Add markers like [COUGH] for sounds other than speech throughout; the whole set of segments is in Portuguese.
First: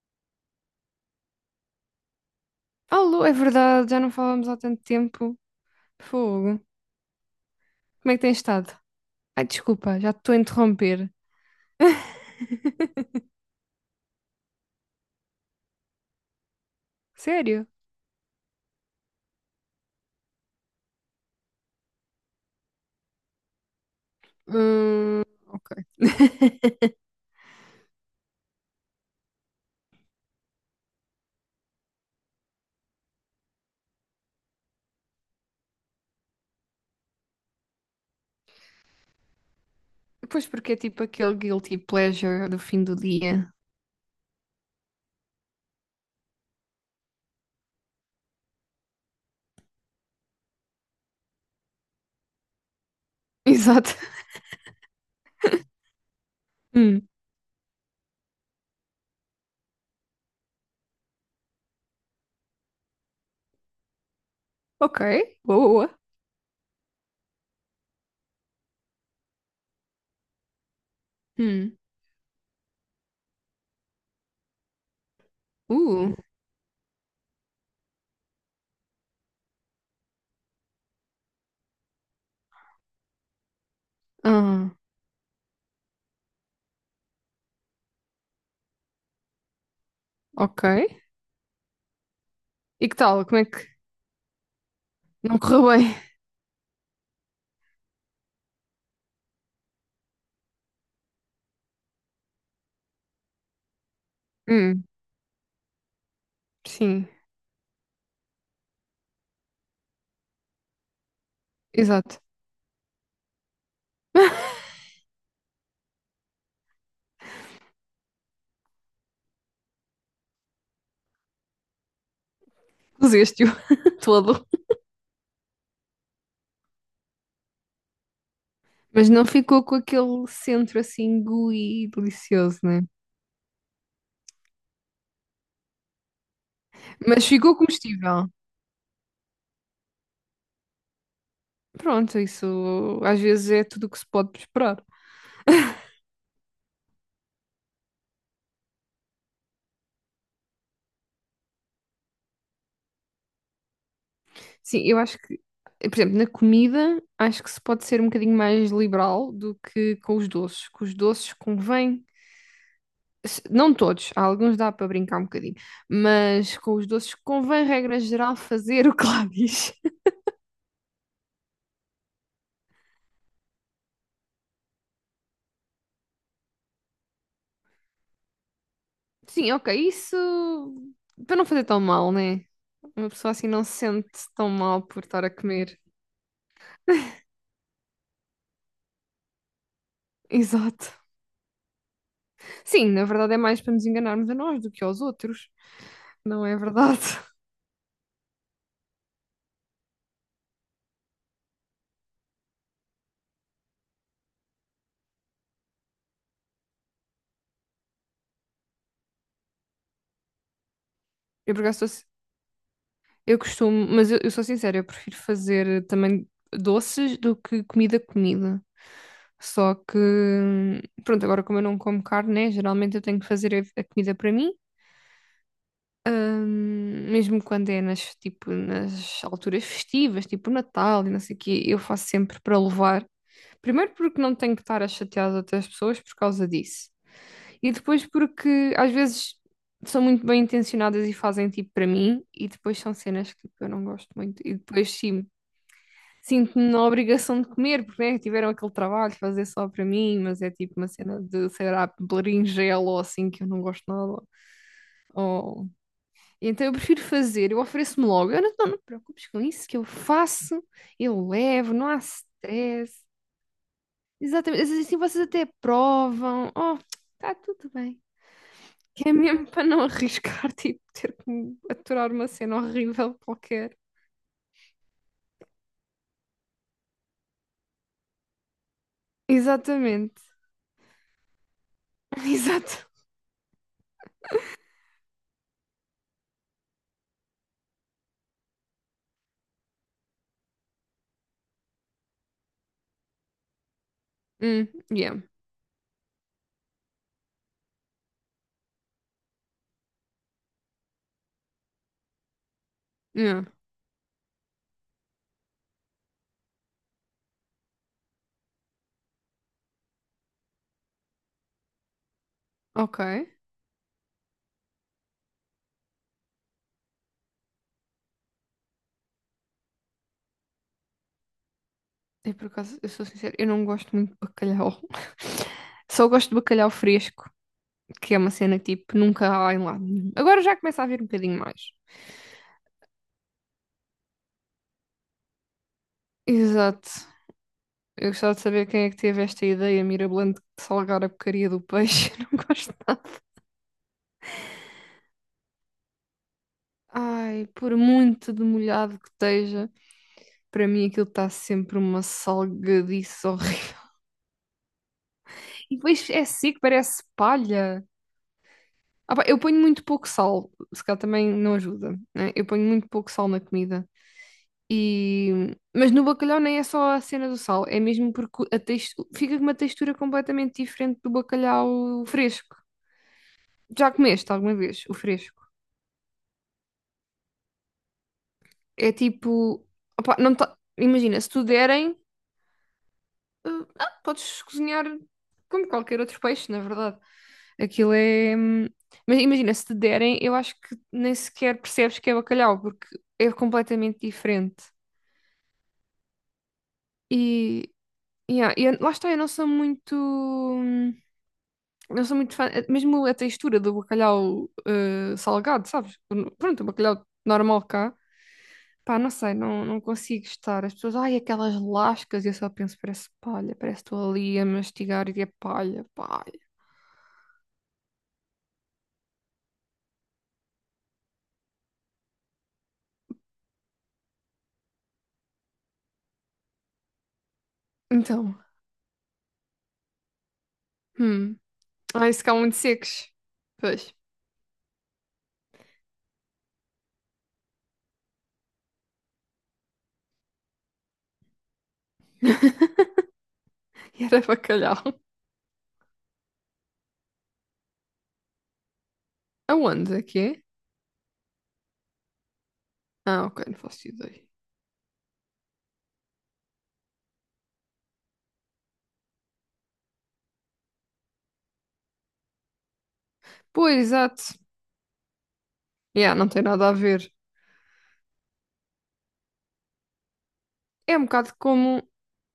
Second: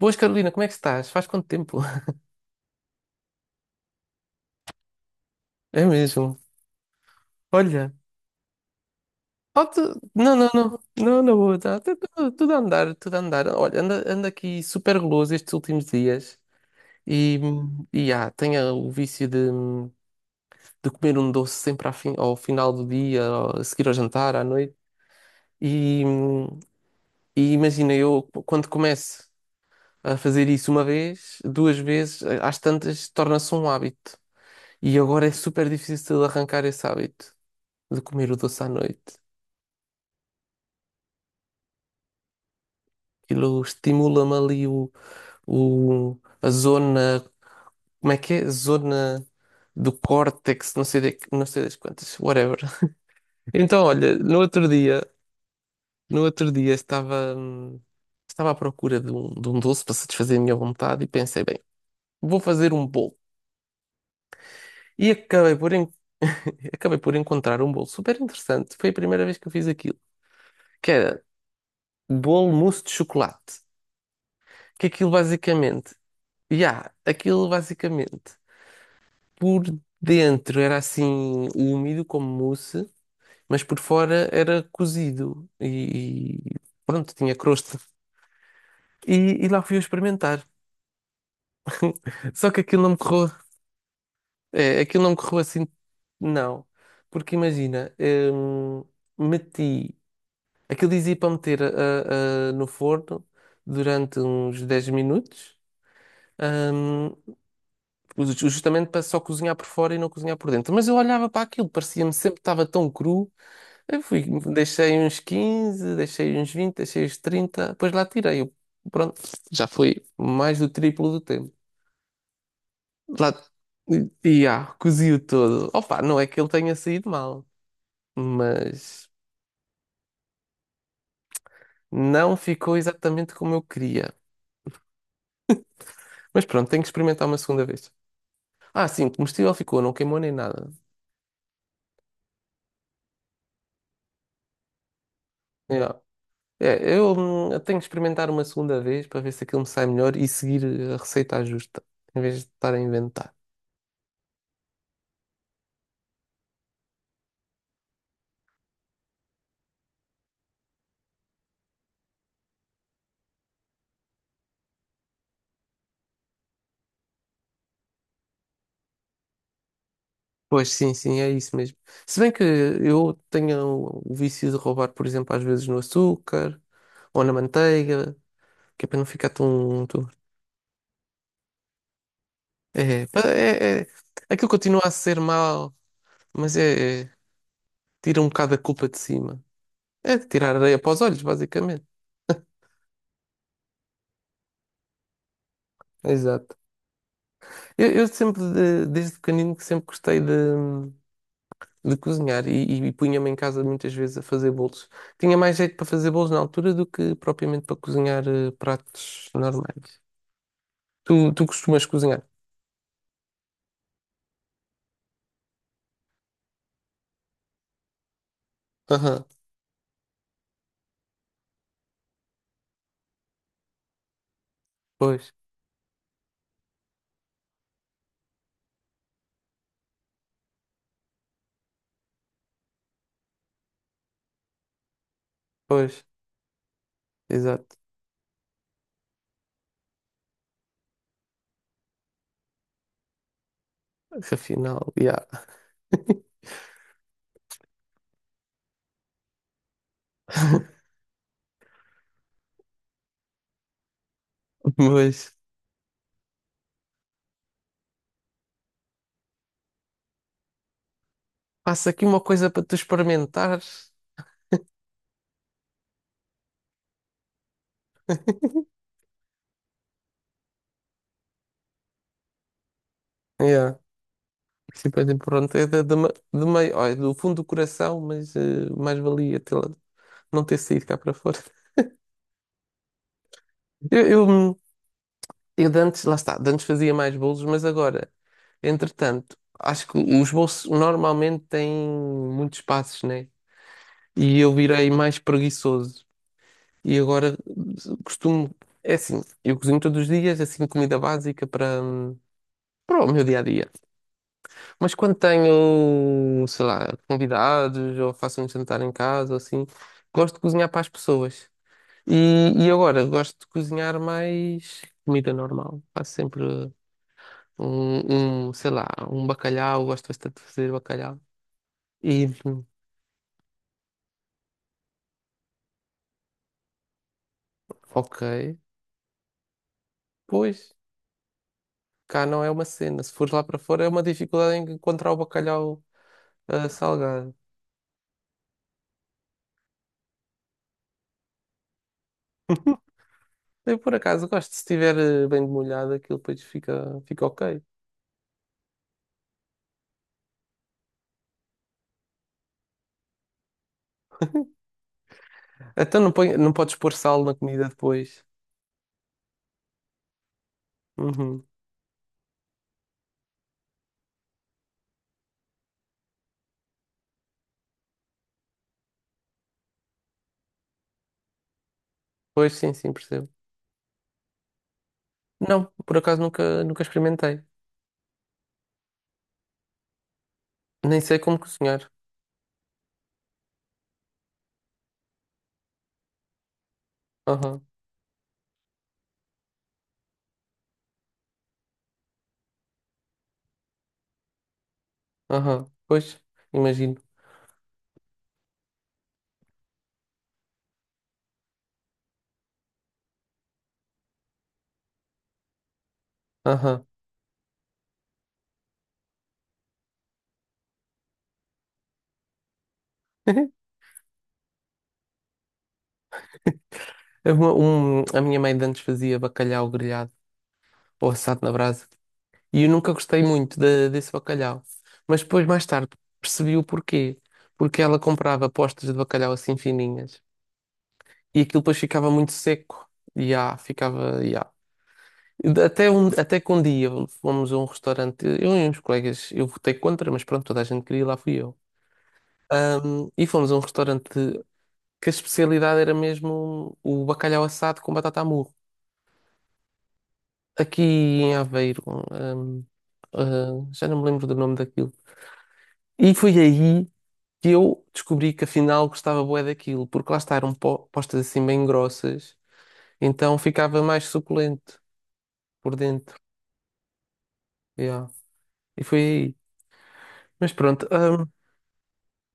Boas, Carolina, como é que estás? Faz quanto tempo? [LAUGHS] Alô, é verdade, já não falamos há tanto tempo. É mesmo. Fogo. Olha. Como é que tens estado? Ai, Oh, tu- desculpa, já te estou Não, a não, não. interromper. Não, não vou. Tá, tá tudo, tudo a andar, tudo a [LAUGHS] andar. Olha, ando aqui super guloso estes últimos dias e, Sério? e tenho o vício de, comer um doce sempre ao final do dia, a seguir ao jantar, à noite. Hum, ok. E, [LAUGHS] e imagina, eu quando começo a fazer isso uma vez, duas vezes, às tantas, torna-se um hábito. E agora é super difícil de arrancar esse hábito de comer o doce à noite. Pois porque é tipo aquele guilty pleasure do fim do dia. Aquilo estimula-me ali a zona, como é que é? Zona do córtex, não sei, não sei das quantas, whatever. [LAUGHS] [LAUGHS] Então, Exato. olha, no outro dia, no outro dia Hum, estava à procura de um doce para satisfazer a minha vontade e pensei, bem, vou fazer um bolo. ok. E Boa, boa. [LAUGHS] acabei por encontrar um bolo super interessante. Foi a primeira vez que eu fiz aquilo, que era Hum, bolo mousse de chocolate. Que aquilo basicamente uh. E há, Aquilo basicamente, por dentro era assim úmido como mousse, mas por fora era Ah, cozido e pronto, tinha crosta. E, e lá fui eu experimentar. ok. Só que aquilo E não me que tal? correu, Como é que aquilo não me correu não assim, correu bem? não. Porque imagina, meti, aquilo dizia para meter no forno durante uns Hum, 10 minutos. sim, hum, Justamente para só cozinhar por fora e não cozinhar por dentro. Mas eu olhava para aquilo, parecia-me exato. sempre que estava tão cru. Eu fui, [LAUGHS] deixei uns 15, deixei uns 20, deixei uns 30. Depois lá tirei. Pronto, já foi mais do triplo do tempo. Lá, Puseste-o [LAUGHS] e todo. Cozi-o todo. Opa, não é que ele tenha saído mal, Mas mas não ficou com aquele centro assim gooey e não delicioso, ficou né? exatamente como eu queria. Mas pronto, tenho que experimentar Mas uma ficou segunda vez. comestível. Ah, sim, comestível ficou, não queimou nem nada. Pronto, isso às vezes é tudo o que se pode esperar. É, eu tenho que experimentar uma segunda vez para ver se aquilo me sai melhor e seguir a receita à justa, em vez de estar a inventar. Sim, eu acho que, por exemplo, na comida, acho que se pode ser um bocadinho mais liberal do que com os doces. Com os doces convém, não todos, há alguns dá para brincar um bocadinho, mas com os doces convém, regra geral, fazer o que lá diz. Pois sim, sim, é isso mesmo. Se bem que eu tenho o vício de roubar, por exemplo, às vezes no açúcar ou na manteiga, que é para não ficar Sim, ok, tão. isso para não fazer tão mal, né? É, Uma pá, pessoa assim não se sente aquilo tão continua mal a por ser estar a mau, comer. mas tira um bocado a culpa de cima. É [LAUGHS] tirar areia para Exato. os olhos, basicamente. Sim, na verdade é mais para nos enganarmos a nós do que aos outros, não Exato. é verdade? [LAUGHS] Eu sempre, desde pequenino, que sempre gostei de cozinhar e punha-me em casa muitas vezes a fazer bolos. Tinha mais jeito para fazer bolos na altura do que propriamente para cozinhar pratos normais. Tu Eu, por acaso, costumas cozinhar? eu costumo, mas eu sou sincera, eu prefiro fazer também doces do que comida comida. Aham, Só que, pronto, agora como eu não como carne, né, geralmente eu tenho que fazer a comida para mim. Pois, Mesmo quando é nas, tipo, nas alturas festivas, tipo Natal e não sei o quê, eu faço sempre para levar. Primeiro porque não tenho que estar a chatear as outras pessoas pois, por causa disso. E exato. depois porque às vezes são muito bem intencionadas e fazem tipo para mim, e depois são cenas que tipo, eu não gosto muito. E depois Afinal, yeah. sim, sinto-me na obrigação de comer, porque né, tiveram aquele trabalho de fazer só para mim, mas é tipo uma [LAUGHS] cena de, sei lá, berinjela ou assim que eu não gosto nada. Mas Ou então eu prefiro fazer, eu ofereço-me logo. Eu não, não, não te preocupes com isso, que eu faço, eu levo, não faço há aqui uma coisa para tu stress. experimentares. Exatamente, às vezes assim vocês até provam. Oh, está tudo bem. Que é mesmo para não arriscar, [LAUGHS] tipo, ter que me aturar uma cena horrível Yeah. qualquer. Sim, pois, é, pronto, é de meio, ó, é do fundo do coração, mas mais valia Exatamente, não ter saído cá para fora. [LAUGHS] exato. [LAUGHS] Eu, eu, hum, eu de antes, lá está, de antes fazia mais bolos, mas agora, entretanto, acho que os bolos normalmente têm muitos passos, né? E eu virei mais Yeah, preguiçoso. E agora costumo, é assim, eu cozinho todos os dias, assim, comida básica para o meu dia a yeah, dia. Mas quando tenho, sei lá, convidados ou faço um jantar em casa ou assim, gosto de cozinhar para as pessoas. E ok. agora gosto de cozinhar mais comida normal. Faço sempre um, sei lá, um bacalhau, gosto bastante de fazer bacalhau. E E por acaso, eu sou sincera, eu não gosto muito de bacalhau. [LAUGHS] Só gosto de bacalhau fresco, que é ok, uma cena que, tipo, nunca há em lado nenhum. Agora já pois começa a haver um bocadinho mais. cá não é uma cena. Se fores lá para fora é uma dificuldade em encontrar o bacalhau Exato. salgado. Eu gostava de saber quem é que teve esta ideia mirabolante de salgar a porcaria do peixe. [LAUGHS] Não gosto. Eu por acaso gosto, se estiver bem demolhado, aquilo depois fica Ai, ok. por muito demolhado que esteja, para mim aquilo está sempre uma salgadice horrível. [LAUGHS] E Então depois não, é põe, não seco, podes pôr parece sal na comida palha. depois. Ah pá, eu ponho muito pouco sal, se calhar também Uhum. não ajuda, né? Eu ponho muito pouco sal na comida. E... Mas no bacalhau nem é só a cena do sal, é mesmo porque fica com uma textura completamente diferente do bacalhau Pois fresco. sim, sim, percebo. Já comeste alguma vez o fresco? Não, por acaso nunca, nunca experimentei. É tipo, opá, Nem sei imagina, se como tu cozinhar. derem, eh, podes cozinhar como qualquer outro peixe, na verdade. Aham, Aquilo é. Mas imagina, se te derem, eu acho que nem sequer percebes que é bacalhau, porque é completamente diferente. aham. Pois, imagino. E, yeah, lá está, eu não sou muito. Não sou muito fã, mesmo a textura do bacalhau salgado, sabes? Pronto, o Aham. bacalhau normal cá. Pá, não sei, não, não consigo estar. As pessoas, ai, aquelas lascas, e eu só penso, parece palha, [LAUGHS] parece que estou ali a mastigar e é palha, palha. A minha mãe de antes fazia bacalhau grelhado ou assado na brasa. E eu nunca gostei muito desse bacalhau. Mas depois, mais tarde, percebi o porquê. Porque ela Então, comprava postas de bacalhau assim fininhas. hum, E aquilo depois ficava ai, se muito cá muito seco. secos. E Pois, ficava. Até que um dia fomos a um restaurante, eu e uns colegas, eu votei contra, mas pronto, toda a gente queria ir lá, fui eu. E fomos a um [LAUGHS] restaurante e era bacalhau. que a [LAUGHS] especialidade era mesmo o bacalhau assado com batata à murro. Aonde é que é? Aqui em Aveiro, ahm, Ah, ok, não já faço não me ideia. lembro do nome daquilo. E foi aí que eu descobri que afinal gostava bué daquilo, porque lá está, eram postas assim bem grossas, então Pois, ficava mais exato. suculento por Yeah, dentro. não tem nada a ver. Yeah. E foi aí. Mas pronto. É um bocado como.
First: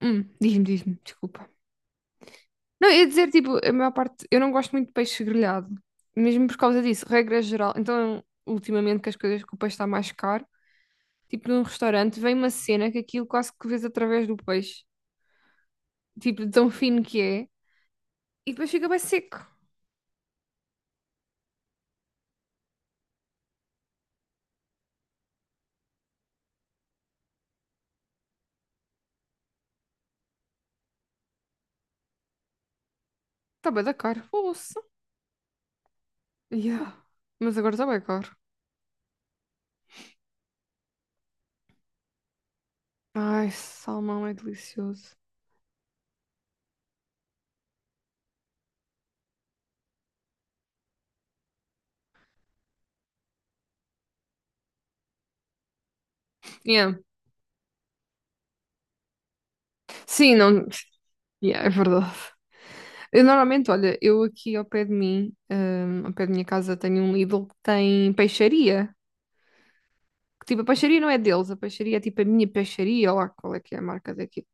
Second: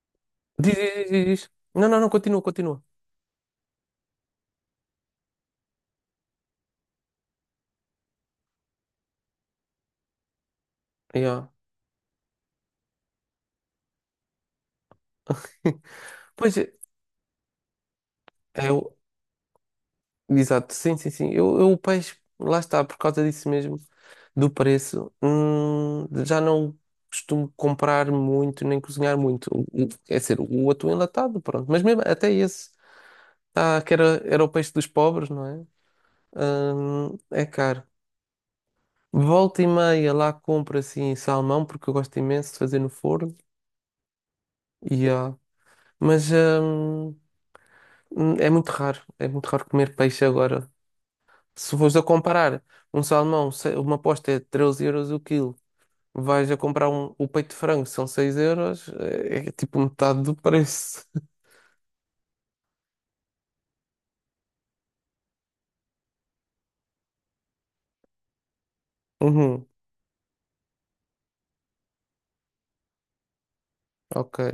Diz-me, Diz, diz-me, diz, diz, desculpa. diz. Não, não, não, continua, continua. Não, ia dizer, tipo, a maior parte, eu não gosto muito de peixe grelhado, mesmo por causa disso, regra geral. Então, ultimamente que as coisas, que o peixe está mais caro. Yeah. Tipo num restaurante, vem uma cena que aquilo quase que vês através do peixe, [LAUGHS] tipo de Pois tão é, fino que é, e depois fica eu, bem seco. exato, sim, sim, sim. Eu o peixe, lá está, por causa disso mesmo, do preço, já não costumo comprar muito nem cozinhar muito. É ser o atum enlatado, pronto. Mas mesmo até esse, Está bem da que cara, era o peixe ouça. dos pobres, não é? Yeah. É Mas agora caro. está bem caro. Volta e meia lá compro assim salmão, porque eu gosto imenso de fazer no forno. Ai, salmão é delicioso. Yeah. Mas. hum, é muito raro comer peixe agora. Se fores a comparar um salmão, uma posta é 13 euros o quilo, vais a comprar Yeah. O peito de frango, são 6 euros, é tipo metade do Sim, não. preço. [LAUGHS] Yeah, é verdade. Eu normalmente, olha, eu aqui ao pé de mim, ao pé da minha casa, tenho um Lidl que tem peixaria. Uhum, Que, tipo, a peixaria não é deles, a peixaria é tipo a minha peixaria, ou lá qual é que é a marca ok, daqui.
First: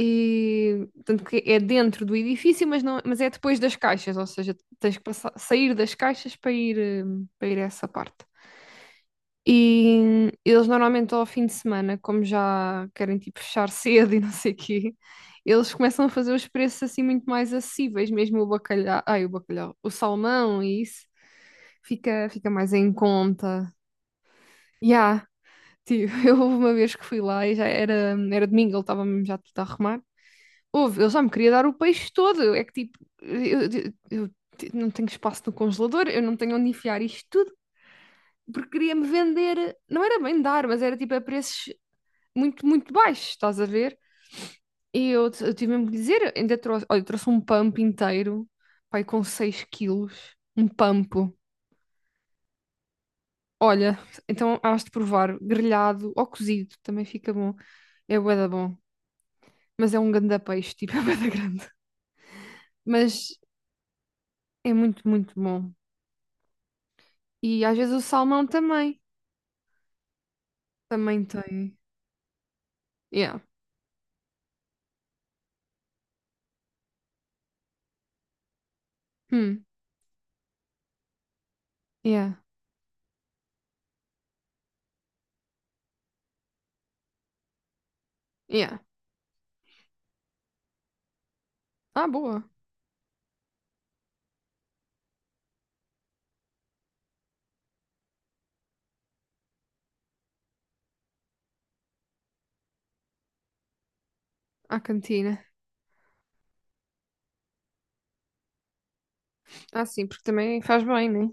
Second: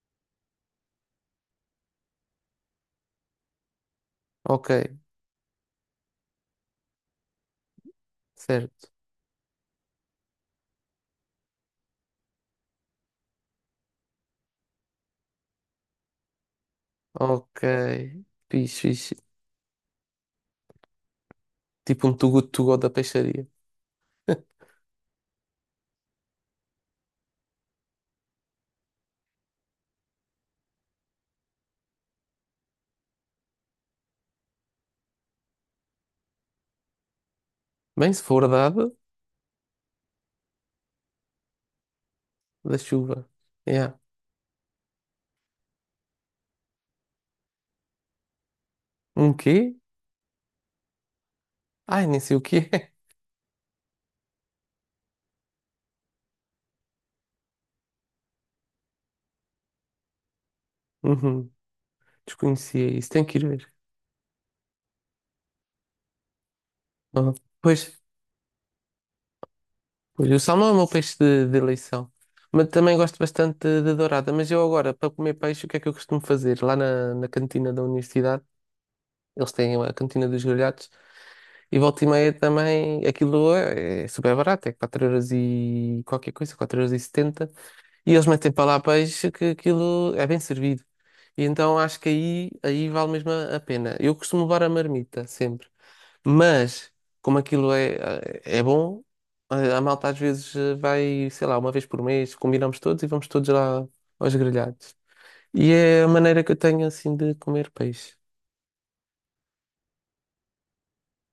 E, tanto que é dentro do edifício, mas, não, mas é depois das caixas, ou seja, ok, tens que sair das caixas para ir a essa parte. certo, E eles normalmente ao fim de semana, como já querem tipo fechar cedo [LAUGHS] e não sei o quê, eles começam a fazer os preços assim muito mais ok, acessíveis, mesmo o fixe, bacalhau, ai, o fixe. bacalhau, o salmão e isso Tipo um fica, too good fica to mais go da em peixaria. conta. [LAUGHS] Ya, tipo, [LAUGHS] eu houve uma vez que fui lá e já era domingo, ele estava mesmo já tudo a arrumar. Houve, eu só me queria dar o peixe todo. É que tipo, não tenho espaço no congelador, eu não tenho onde enfiar isto tudo, Bem, se for porque dado, queria-me vender. Não era bem dar, mas era tipo a preços muito, da muito chuva. baixos, estás a ver? Yeah. E eu tive mesmo que dizer, ainda trouxe, olha, eu trouxe um pump inteiro, pai, com Um 6 quê? quilos, um pampo. Ai, nem sei o que é. [LAUGHS] Olha, então hás de provar, grelhado ou cozido, também fica bom. É bué da bom, mas é um ganda peixe, tipo, [LAUGHS] é bué da Uhum. grande. Desconhecia isso, tenho que Mas ir ver. é muito, muito bom. Ah, E às vezes o pois, salmão também. pois, o salmão é o meu peixe Também de tem. eleição. Mas também gosto Yeah. bastante de dourada. Mas eu agora, para comer peixe, o que é que eu costumo fazer? Lá na cantina da universidade, eles Hum. têm a cantina dos grelhados. E volta e meia Yeah. também, aquilo é super barato, é 4 euros e qualquer coisa, 4,70 euros. E eles metem para Yeah. lá peixe que aquilo é bem servido. E então acho que Ah, boa. Aí vale mesmo a pena. Eu costumo levar a marmita sempre. Mas, como aquilo é bom, a malta às vezes vai, sei lá, uma vez por mês, combinamos todos e vamos todos lá aos À grelhados. cantina. E é a maneira que eu tenho assim de comer peixe. Ah, sim, porque também faz bem, né?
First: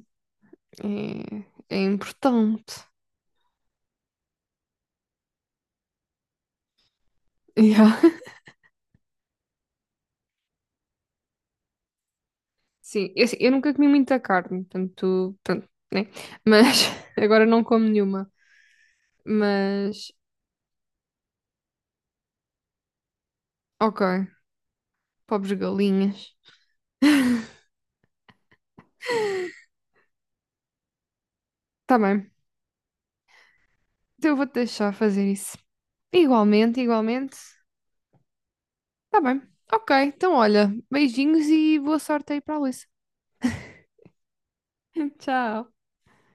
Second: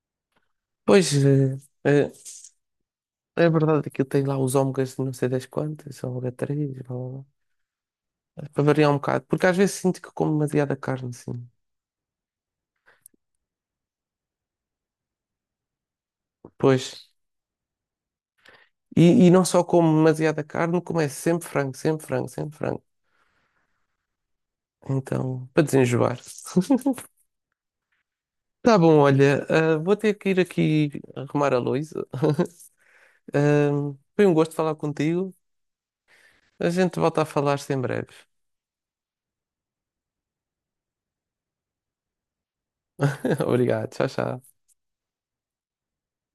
Pois, É eh, importante. é verdade que eu tenho lá os ômegas de não sei das quantas, ômega 3, blá, blá, blá. Yeah. [LAUGHS] Para variar um bocado, porque às vezes sinto que como demasiada carne, assim. Sim, eu, assim, eu nunca comi muita carne, portanto, pronto, né? Mas Pois. [LAUGHS] agora não como nenhuma. E não só como Mas, demasiada carne, como é sempre frango, sempre frango, sempre frango. ok. Então, Pobres para desenjoar. galinhas. [LAUGHS] [LAUGHS] Tá bom, olha, vou ter que ir aqui arrumar a Tá louça. bem. [LAUGHS] Ah, foi Então um eu vou-te gosto falar deixar fazer contigo. isso. A Igualmente, gente volta a igualmente. falar-se em breve. Tá bem. Ok, então olha, beijinhos e boa sorte aí para a Luísa. [LAUGHS] Obrigado, tchau, tchau. [LAUGHS] Tchau.